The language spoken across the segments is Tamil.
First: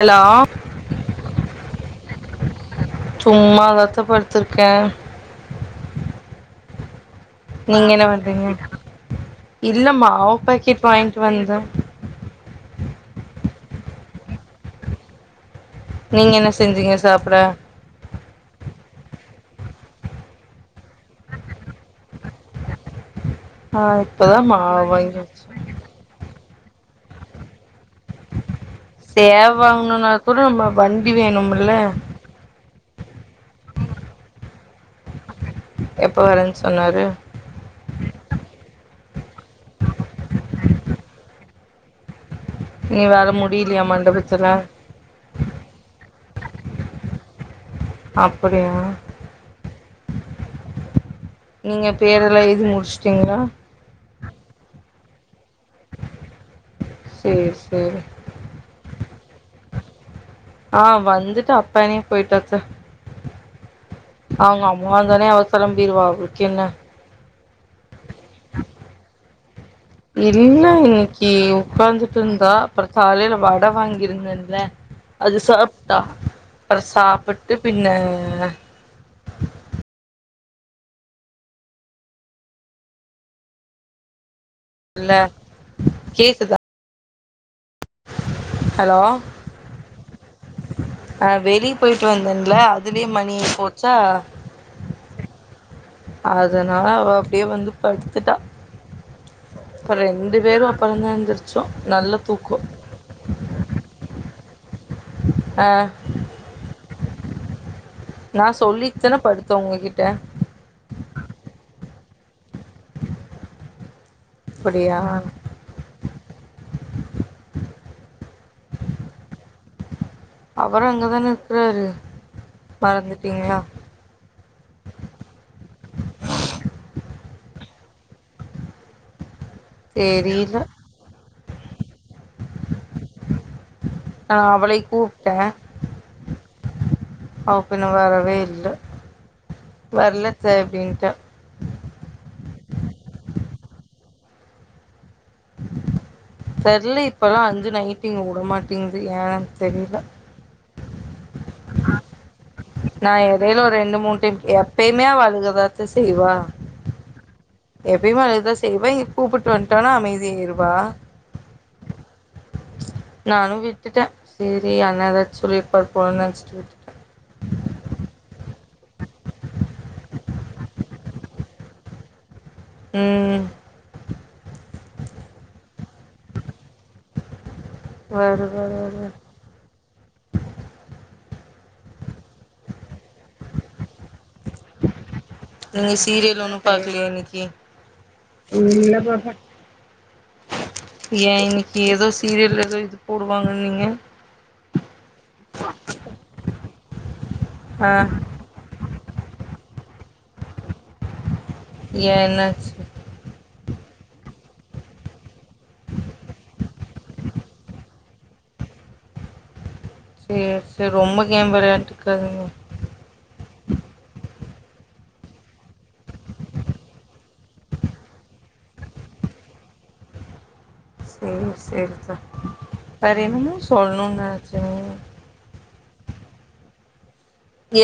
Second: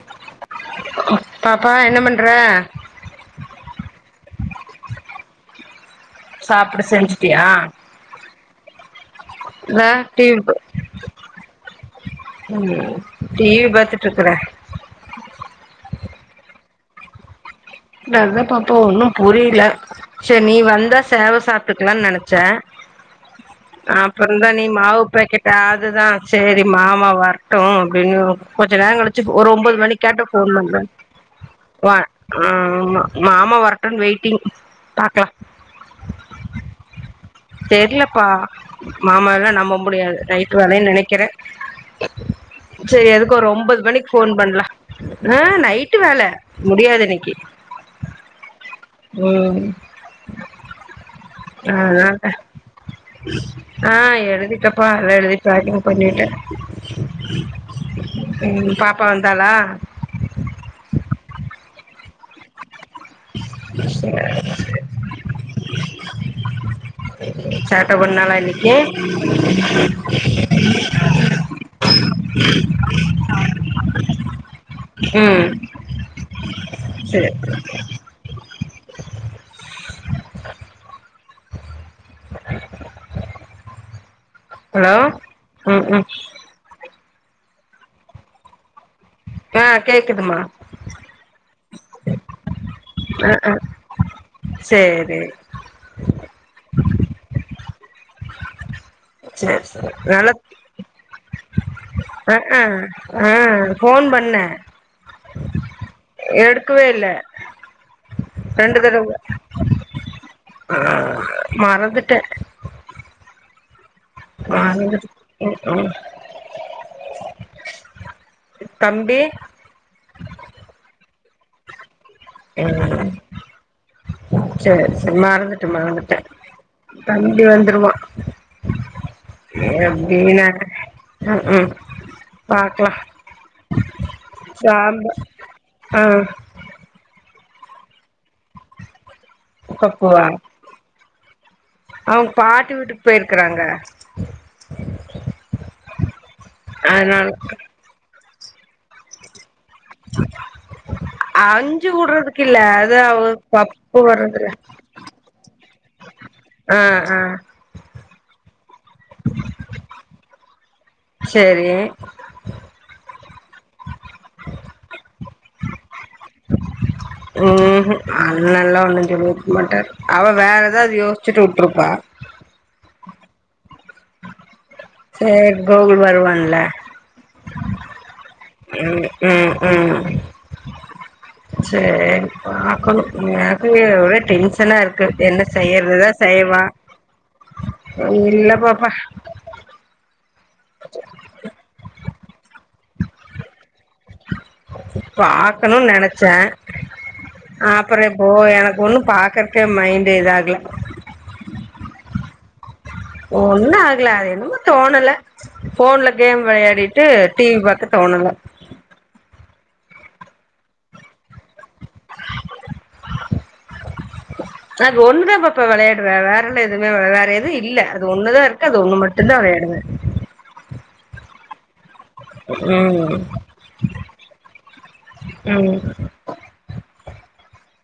ஹலோ பாப்பா என்ன பண்ற சும்மா தாத்த படுத்திருக்கே சாப்பிடு செஞ்சி நீங்க என்ன பண்றீங்க இந்தா ‌இல்லம்மா அவ டிவி பாக்கெட் பாயிண்ட்ல வந்தா ம் டிவி பாத்துட் இருக்கிறே நீங்க என்ன செஞ்சீங்க சாப்ட வேற எதாப் பாப்போ‌ ஒன்னூ புரியில சேர் நீ வந்தா சேவெ சாப்ட்டுக்கலா நெனச்சே ஆ அ இப்பதா அப்புறந்தா நீ மாவு மாவுப் வாங்கி பாக்கெட் வச்சே அதுதா சேரி மாமா வரட்டூ அப்டின்னு கொஞ்சோ நேரோ கழிச்சி ஒரு சேவ் ஒம்போது வாங்கணும்னா மணிக்காட்டோ கூட ஃபோன் நம்ம பண்றே வண்டி வேணும்ல வா ம் மாமா வரட்டூன் வெய்ட்டிங் பாக்லா எப்ப வரே சொன்னாரு தெர்லப்பா மாமெல்லா நம்ப முடியாது நைட்டு வேலைன்னு நெனனக்கிறே நீ சேரி வர எதுக்கு ஒரு ஒன்பது முடியலையா மணிக்கு ஃபோன் மண்டபத்துல பண்லா ஆ நைட்டு வேல முடியாது இன்னக்கி அப்படியா ம் அ நீங்க ஆ பேரெல்லா எழுதி முடிச்சுட்டீங்களா ஆ எழுதிட்டப்பா வேற எழுதி போக்கிங் பண்ணிட்டே சேரி சேரி ம் பாப்பா வந்தாளா ஆ வந்துட்டு அப்பனே போய்ட்டா அத்தெ சேர் அவுங்க அம்மா வந்தோனே அவா கிளம்பிருவா அவளுக்கென்ன சேட்ட பண்ணாளா இன்னக்கி இல்ல இன்னக்கி உக்காந்துட்டிருந்தா அப்றோ காலைல வட வாங்கிருந்தேல்ல அது ம் சாப்ட்டா அப்றோ சரி சாப்பிட்டு பின்ன ஹலோ இல்ல ம் ம் கேக்குதா ஹலோ ஆ கேக்குதுமா அஹ் வெளியே போயிட்டு வந்தேன்ல அதுலயே மணி ஆயி போச்சா சேரி அதனால அவ அப்படியே வந்து படுத்துட்டா சொர் செரி இப்ப நல்ல ரெண்டு பேரும் அப்புறம்தான் எந்திரிச்சோம் நல்ல அ தூக்கம் ஹாங் ஆ ஃபோன் பண்ணே அ எடுக்கவே இல்ல நா ரெண்டு தடவ சொல்லிட்த்தான படுத்தே உங்ககிட்ட ஆ மறந்துட்டே அப்படியா மறந்துரு ம்ம் தம்பி அவரு அங்கதான இர்க்கறாரு அ சேர் சேர் மறந்துட்டு மறந்துட்டே தம்பி வந்துருவா எப்டினா தெரியல ம் ம் பாக்லா நான் சாம்ப ஆ அவப்பின்ன வரவே இல்ல வரலத்த அப்டின்ட்டா அவ்ங் பாட்டி வீட்டுக்கு போய்ருக்றாங்க தெர்ல இப்பல்லா அஞ்சு நைட்டு இங்க வுடமாட்டிங்குது ஏன் தெரில [unintelligible] அஞ்சு வுட்றதுக்கில்ல அது நா அவ எடையில ஒரு ரெண்டு பப்பு மூணு டைம் வர்றது எப்பயுமே அவ அழுகதாத்த செய்வா ஆ ஆ எப்பயுமே அதுதா செய்வா இங்கூப்புட்டு வன்ட்டானா அமைதியாருவா செரி நானு விட்டுட்டே சரி அண்ணா ஏதாச்சு சொல்லிர்ப்பார் போல நெனைச்சிட்டு விட் ம்ஹூம் அண்ணல்லா ஒண்ணு சொல்லிருக்கமாட்டார் அவ வேற ஏதாவது யோசிச்சுட்டு வுட்ருப்பா ம் சேர் கோகுல் வருவான்ல வரு வரு ம் வரு ம் ம் சேரி பாக்கணு எனக்கு இங்க ஒரே டென்ஷனாருக்கு என்ன நீங்க செய்யரததா சீரியல் ஒன்னு செய்வா பாக்கலையா இன்னைக்கி இல்ல பாப்பா ஏ இன்னைக்கு ஏதோ சீரியல்ல ஏதோ இது போடுவாங்கன்னிங்க பாக்கணு நெனச்சே ஆ அப்றோ போ எனக்கு ஒண்ணு பாக்க க்கு மைண்ட் இதாகல ஏ என்னாச்சு ஒண்ணு ஆகல அது என்னமோ தோணல ஃபோன்ல கேம் விளையாடிட்டு டி வி பாக்க தோணல சேர் சேரி ரொம்ப கேம் வெளான்ட்ருக்காதீங்க [unintelligible] அது ஒண்ணுதா பாப்பா விளையார்றே வேறல்ல எதுமே வெள வேற எது இல்ல அது ஒன்னு தா இருக்கு அது ஒண்ணு மட்டு தா வெளையாடுவே செரி செரிதா வேற ம் என்னமோ சொல்ணு நெனச்சே ம்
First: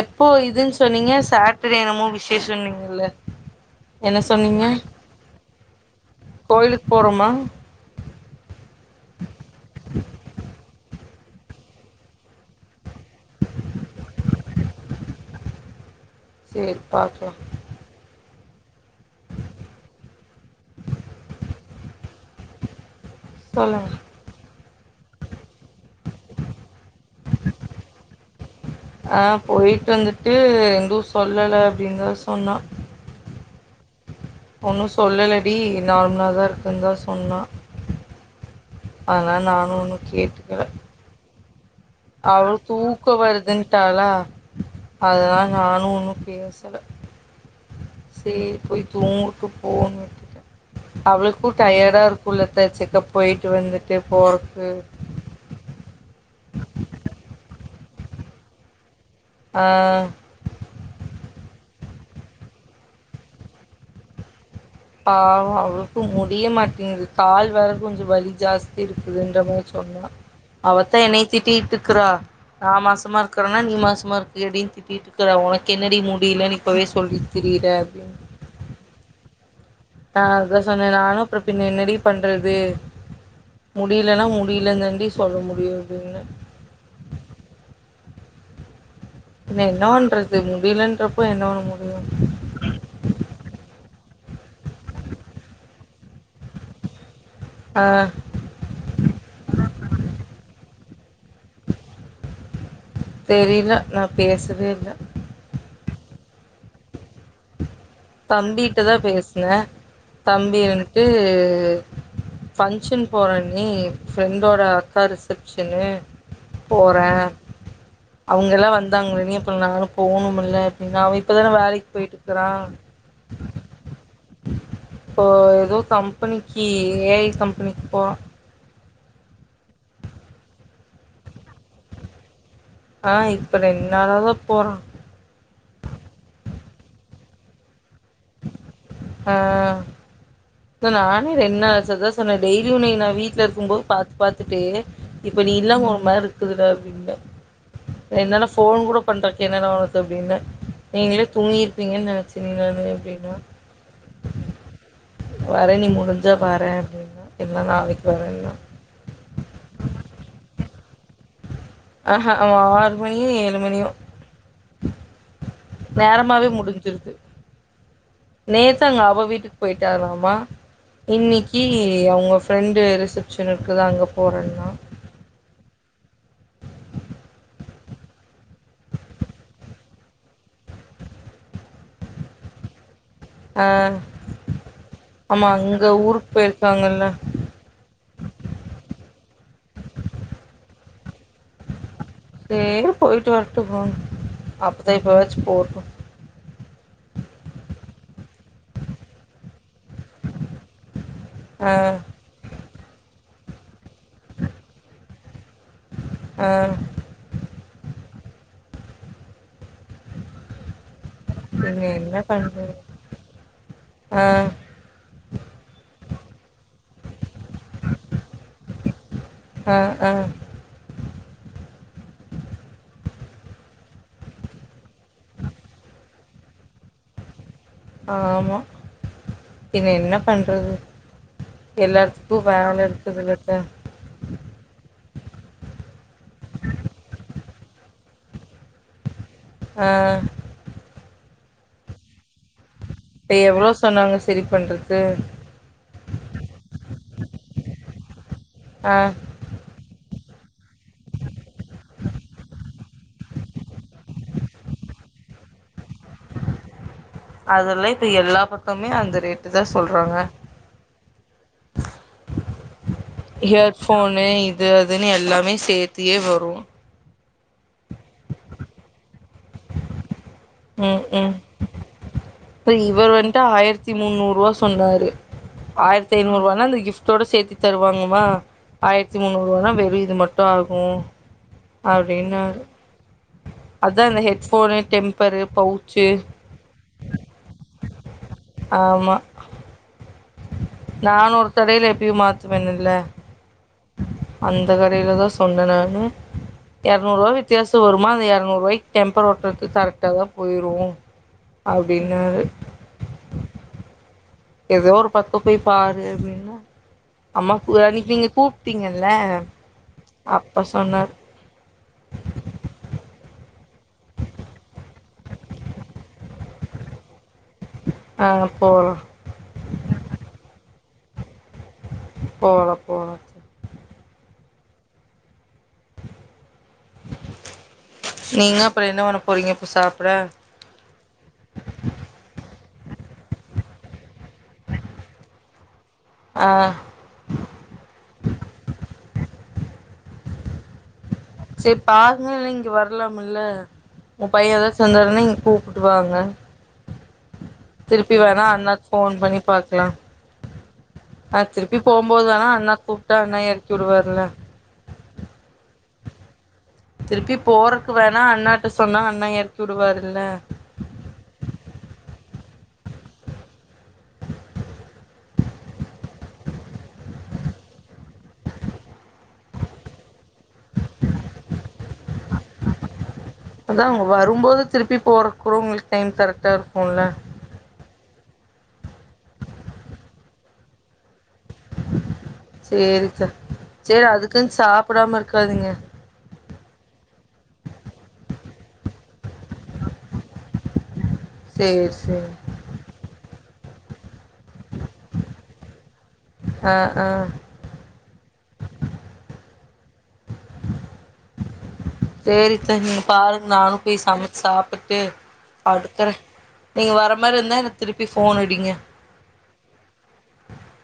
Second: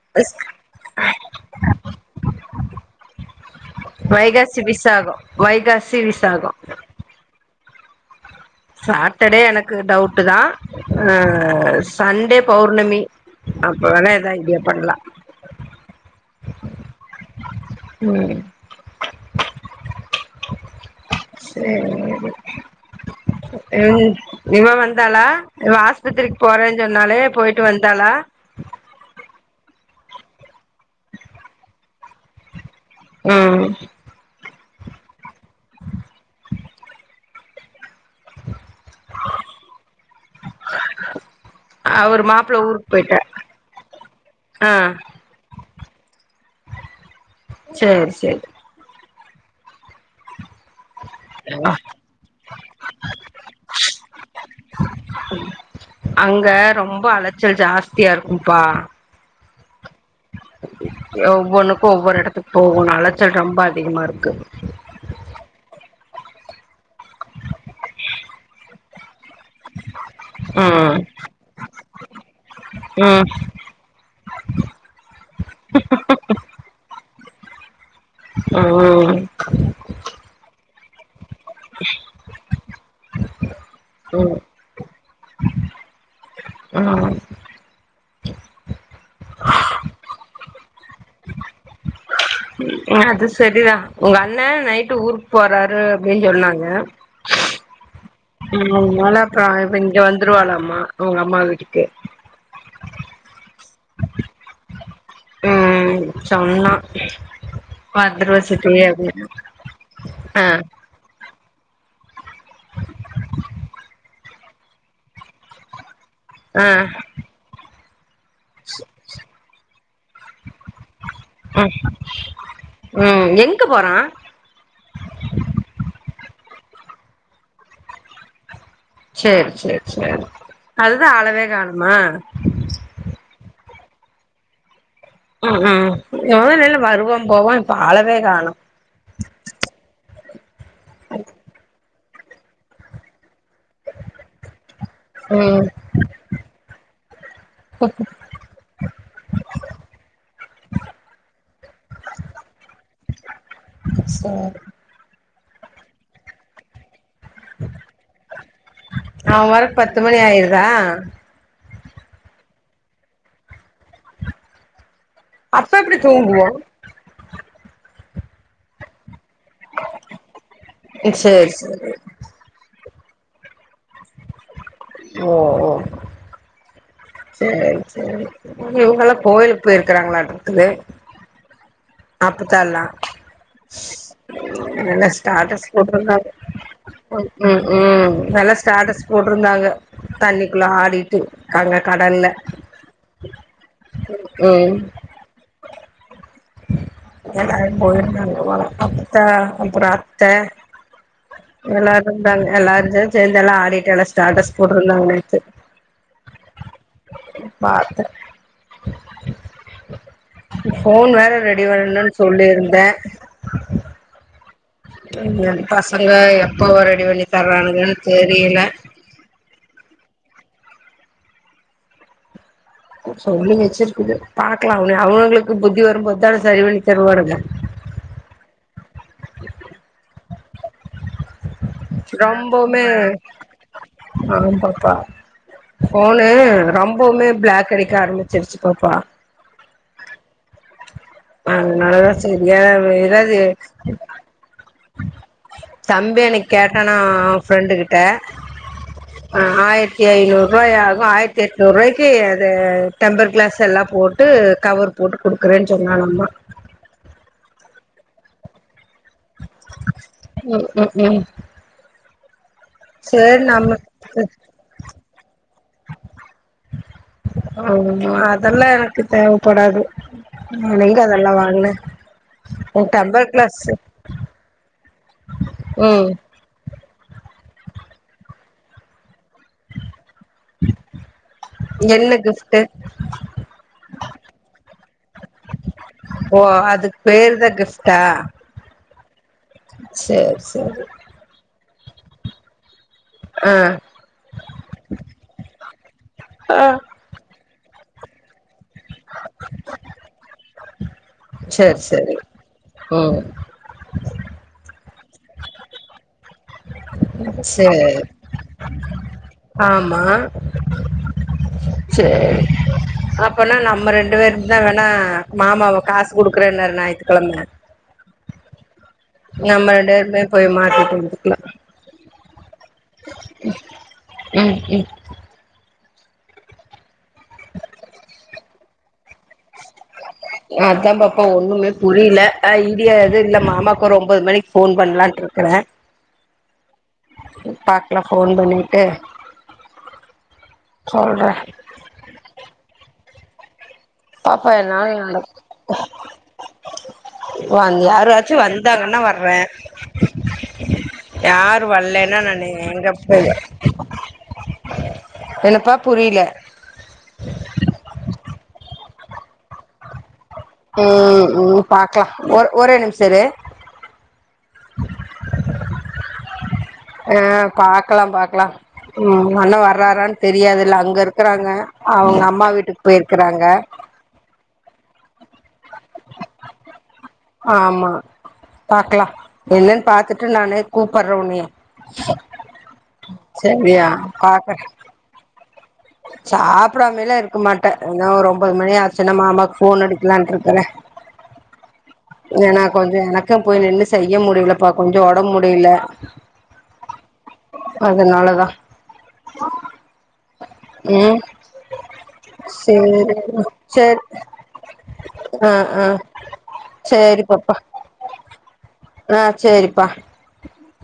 எப்போ இதுன் சொன்னீங்க சேட்டர்டே என்னமோ விஷேசன்னீங்கல்ல வைகாசி விசாகோ வைகாசி விசாகோ கோயிலுக்கு போறோமா சாட்டர்டே எனக்கு டவுட்டு தா அ சண்டே பௌர்ணமி அப்ப வேணா எதா ஐடியா பண்லா சேரி பாக்லா ம் சேரி சொல்லுங்க ம் இவ வந்தாளா இவ ஆஸ்பத்ரிக் போறேன் சொன்னாலே போயிட்டு வந்தாளா ஆ போயிட் வந்துட்டு எதுவு சொல்லல அப்டினு தா சொன்னா ம் ஒன்னு சொல்லலடி நார்ம்லா தா இருக்குனு தா சொன்னா அதனால நானு ஒன்னு கேட்டுக்கல அவரு அவளு மாப்ள ஊருக்கு தூக்க போயிட்டா வருதுன்ட்டாளா ஆ அதனால நானு ஒன்னு பேசல சேர் செரி தூகுட்டு போனு விட்டுடா அவளுக்கு டையாடா இருக்குல்லத்த செக்கப் போயிட் வந்துட்டு போறதக்கு அங்க ரொம்ப அலைச்சல் ஜாஸ்தியா இருக்கும்ப்பா ஆ ஒவ்வொன்னுக்கு ஒவ்வொரு எடத்துக் போகனு அலைச்சல் ரொம்ப அதிகமா இருக்கு பாவோ அவளுக்கு முடிய மாட்டிங்குது கால் வேற கொஞ்ச வலி ஜாஸ் இருக்குதுன்ற மா சொன்ன ம் அவத்தா என்னைய திட்டிகிட்டு இருக்கிறா நா மாசமா ம் இருக்கறனா நீ மாசமா இருக் ரியாட்டி திட்டித்டிட்ருக்ற உனக்கு என்னடி முடியலன்னு இப்பவே சொல்லிட் திரியுற அப்டின் ம் ஆ அதா சொன்னே நானு அப்றப் பின்ன என்னடி பண்றது முடியலனா ம் முடி இல்ல தாண்டி சொல்ல முடியு அப்டின்ன ஆ பின்ன என்ன பண்றது முடியலன்றப்போ என்ன பண்ண முடியு ஆ அது சரிதா உங்க அண்ண நைட்டு் ஊருக்கு போறாரு அப்டின்னு சொன்னாங்க ஆ ம் அதுனால அப்ற இங்க வந்துருவாளம்மா அவங்க அம்மா வீட்டுக்கு தெரில நா பேசவே இல்ல ம் சொன்னா பாத்ருவ தம்பிட்ட சித்தி தா அப்டின்ன ட்டு ஃபங்க்ஷன் போனொன்னி ஃப்ரெண்டோட அக்கா ரிஸ் ஃபங்ஷனு ஆ போற அவங்க எல்லா வந்தாங்க நீ எப் நானு போணுமில்ல அப்டின்ன அவ இப்பதான ம் வேலக் போயிட்ருக்குறா ம் எங்க போறா இப்போ எதோ கம்பனிக்கு ஏ ஐ கம்பனிக்கு போறா சேர் சேர் செரி அதுதா ஆளவே காணோமா ஆ இப்ப ரெண்நாளாதா போறா ம் ம் எவளோ நேர வருவா போவா இப்ப ஆளவே காணோ ஆ ல்ல நானே ரெண்நாள் ஆச்சு அதா சொன்ன டெய்லி உன்னைய நா வீட்டுல இருக்கும்போ பாத் பாத்துட்டு இப்ப நீ ம் இல்லாம ஒரு மாரி இருக்குதுடா அப்டின்ன ரெண் நாள ஃபோன் கூட பண்றதுக் என்னள உனக்கு அப்டின்ன நீங்களே தூங்கிருப்பீங்கன்னு நெனைச்செங் நானு அப்டின்னா சார் வரே னி முடிஞ்சா வர அப்டின்னா இல்ல நாளைக் வரேன்னா அவ வரக் பத்து மணி ஆயிருதா ஆ ஹ அவ ஆறு மணியோ இல்ல ஏழு மணியோ அப்ப எப்டி தூங்குவா நேரமாவே முடிஞ்சிருது நேத்து அங்க அவ வீட்டுக் போயிட்டாலாமா சேரி இன்னிக்கி சேரி அவங்க ஃப்ரெண்டு ரிசப்ஷனு இருக்குது அங்க போறேன்னா ஓ ஓ சேரி சேரி இவங்கெல்லா கோயிலுக்கு போயிருக் போயிருக்காங்களாட்ருக்குது அப்பதாலா ஆ எல்லா ஆமா ஸ்டேட்டஸ் அங்க போட்ருந்தாங்க ஊருக்கு போயிருக்காங்கல்ல [unintelligible] ம் ம் நல்லா ஸ்டாட்டஸ் போட்ருந்தாங்க தண்ணிக்குள்ள ஆடிட்டு அங்க கடல்ல சேர் போய்ட்டு வரட்டு போங் ம் அப்பத்தா இப்பவாச்சு போட்டு எல்லாரு போயிருந்தாங்க போல அப்பத்தா அப்றோ அத்த ஆ எல்லாரு இருந்தாங்க எல்லாருஞ்சா சேந்த எல்லா ஆடிட்டு எல்லா ஸ்டேட்டஸ் போட்டிருந்தாங்க நேத்து அ பாத்து ஃபோன் வே ற ரெடி பின்ன பண்ணணு என்ன பண்றது சொல்லியிருந்தே ஆ ரெடி பண்ணி பசங்க எப்போ ரெடி பண்ணி தர்றானுங்கன்னு தெரியல அ அ கூப்ட் சொல்லி வெச்சிருக்குது பாக்லா அவன அவுங்களுக்கு புத்தி வரும்போத்தான சரி பண்ணி தருவாருனுங்க ஆமா பின்ன என்ன பண்றது எல்லார்த்துக்கு வேல இருக்குதுல அத்த அதையி பாத் தா ஃபோனு ரொம்பவுமே பிளாக் அடிக்க ஆரம்பிச்சிருச்சு பாப்பா ஆ அதனாலா தா செரியா சேர் எவ்ளோ சொன்னாங்க செரி பண்றக்கு தம்பி எனக் கேட்டேனா ஃப்ரெண்டு கிட்ட அ ஆ ஆயிர்த்தி நூருவாய் ஆகு ஆயிரத்தி எட்நூருவாய்க்கு அது டெம்பர் க்ளாஸ் எல்லா போ ட்டு கவர் போட்டு குடுக்குறேன் சொன்னானாமா அதெல்லா இப்ப எல்லா பக்கமே அந்த ரேட்டு தா சொல்றாங்க ம் ம் ம் சேரி ஹீயர் ஃபோனு நம்ம இது அதுன்னு எல்லாமே சேத்தியே வரு [unintelligible] அதெல்லா எனக்கு தேவப்படாது லெங்க ம் அதெல்லா ம் வாங்னே இப்ப இவுர் வந்ட்டு ஆயிரத்தி முன்னூருவா சொன்னாரு ம் ஆயிரத்தை நூருவானா அந்த கிப்டோட சேத்தி தருவாங்கமா ஆயிரத்தி முன்னூறு ரூவனா வெறு இது மட்டு ஆகு என்ன கிஃப்ட்டு அப்டின்னாரு அதா இந்த ஹெட்போனு டெம்பரு பௌச்சு ஓ அதுக் பேருதா கிஃப்டா ஆமா சேரி சேரி நா ஒரு கடைய்ல எப்பயு மாத்துவேனுல்ல ஆ அந்த கடைல தா சொன்ன நானு ஆ எர்நூருவா வித்தியாசோ வருமா அந்த எர்நூ ருவாய்க்கு டெம்பர் ஒட்றதுக்கு கரெட்டா தா போயிரு சேர் சேரி அப்டின்னாரு ம் எதோ ஒரு பக்கப் போய் பாரு அப்டின்னா அம்மாக்கு சேரி அன்னெக் நீங்க கூப்டீங்கல்ல ஆமா அப்ப சொன்னார் சேரி அப்பனா நம்ம ரெண்டு பேரு தா வேணா மாமாவ காசு குடுக்குறேனாரு நாய் கெழமைங்க ஆ அப்போ நம்ம ரெண்டு பேரு போய் போய் மாட்டிட் வந்ருக்லா போலா போலா ம் ம் நீங்க அப்றோ என்ன பண்ண போறீங்க இப்ப சாப்ட அத்தா பாப்பா ஒண்ணுமே புரியல அ இங்க எதுவு இல்ல மாமாக்கு ஒரு ஒன்பது மணிக்கு ஃபோன் பண்லான்ட்ருக்றே ஆ பாக்லா ஃபோன் பண்ணிட்டு சொல்றெ செரிப்பாருங்க இல்ல இங்க வர்லாமுல்ல உ பாப்பா பைய்ய ஏதாச்சு என்னால வந்தாருன்ன இங்க கூப்ட்டுவாங்க வா யாராச்சு வந்தாங்கன்னா ஃபோன் வர்றே பண்ணி பாக்கலா ஆ யாரு திருப்பி வலாலேன்னா போம்போது நா வேணா அண்ணா கூப்பிட்டா எங்கப்போவே அண்ணா எறக்கி விடுவாருல்ல என்னப்பா புரிலே திருப்பி போறக்கு வேணா அண்ணாட்ட சொன்னா அண்ணா எறக்கி உடுவாருல்ல ம் ம் பாக்லா ஒ ஒரே நிம்ஷொ இரு ஆ பாக்லா பாக்லா ம் உங்க அண்ண வர்றாரான் தெரியாதுல்ல அங்க ருக்குறாங்க அவுங்க ம்மா வீட்டுக்கு போயிருக்குறாங்க அதா அவுங்க வரும்போது திருப்பி போறக்கூட உங்ளுக் டைம் கரெட்டா இருக்குல்ல ஆமா பாக்லா என்னன்னு பாத்துட்டு நானு கூப்புட்ற உன்னைய்ய செரியா பாக்குற ப்டாம இருக்காதீங்க சாப்டாமல்லா இருக்க மாட்டே இன்னு ஒரு ஒன்பது மணி ஆச்சுன்னா மாமாக்கு ஃபோன் அடிக்கலான்ட்ருக்குறே சேர் சேரி ஏன்னா கொஞ்சோ எனக்கு போய் நின்னு செய்ய முடில இப்பா கொஞ்சோ ஒடம்முடியல ஆ ஆ அதனாலத ம் செரித்த சேரி நீங்கபாருங் நானு போய் சேரி சமச்சி சாப்புட்டு ஆ ஆ நீங்க சேரி பாப்பா வரமார்ருந்தா எனக்கு திருப்பி ஃபோன் அடிங்க ஆ சேரிப்பா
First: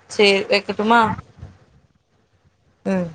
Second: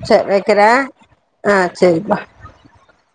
செர் சேரி வெக்கிறே வைக்கட்டுமா ஆ சேரிப்பா ம்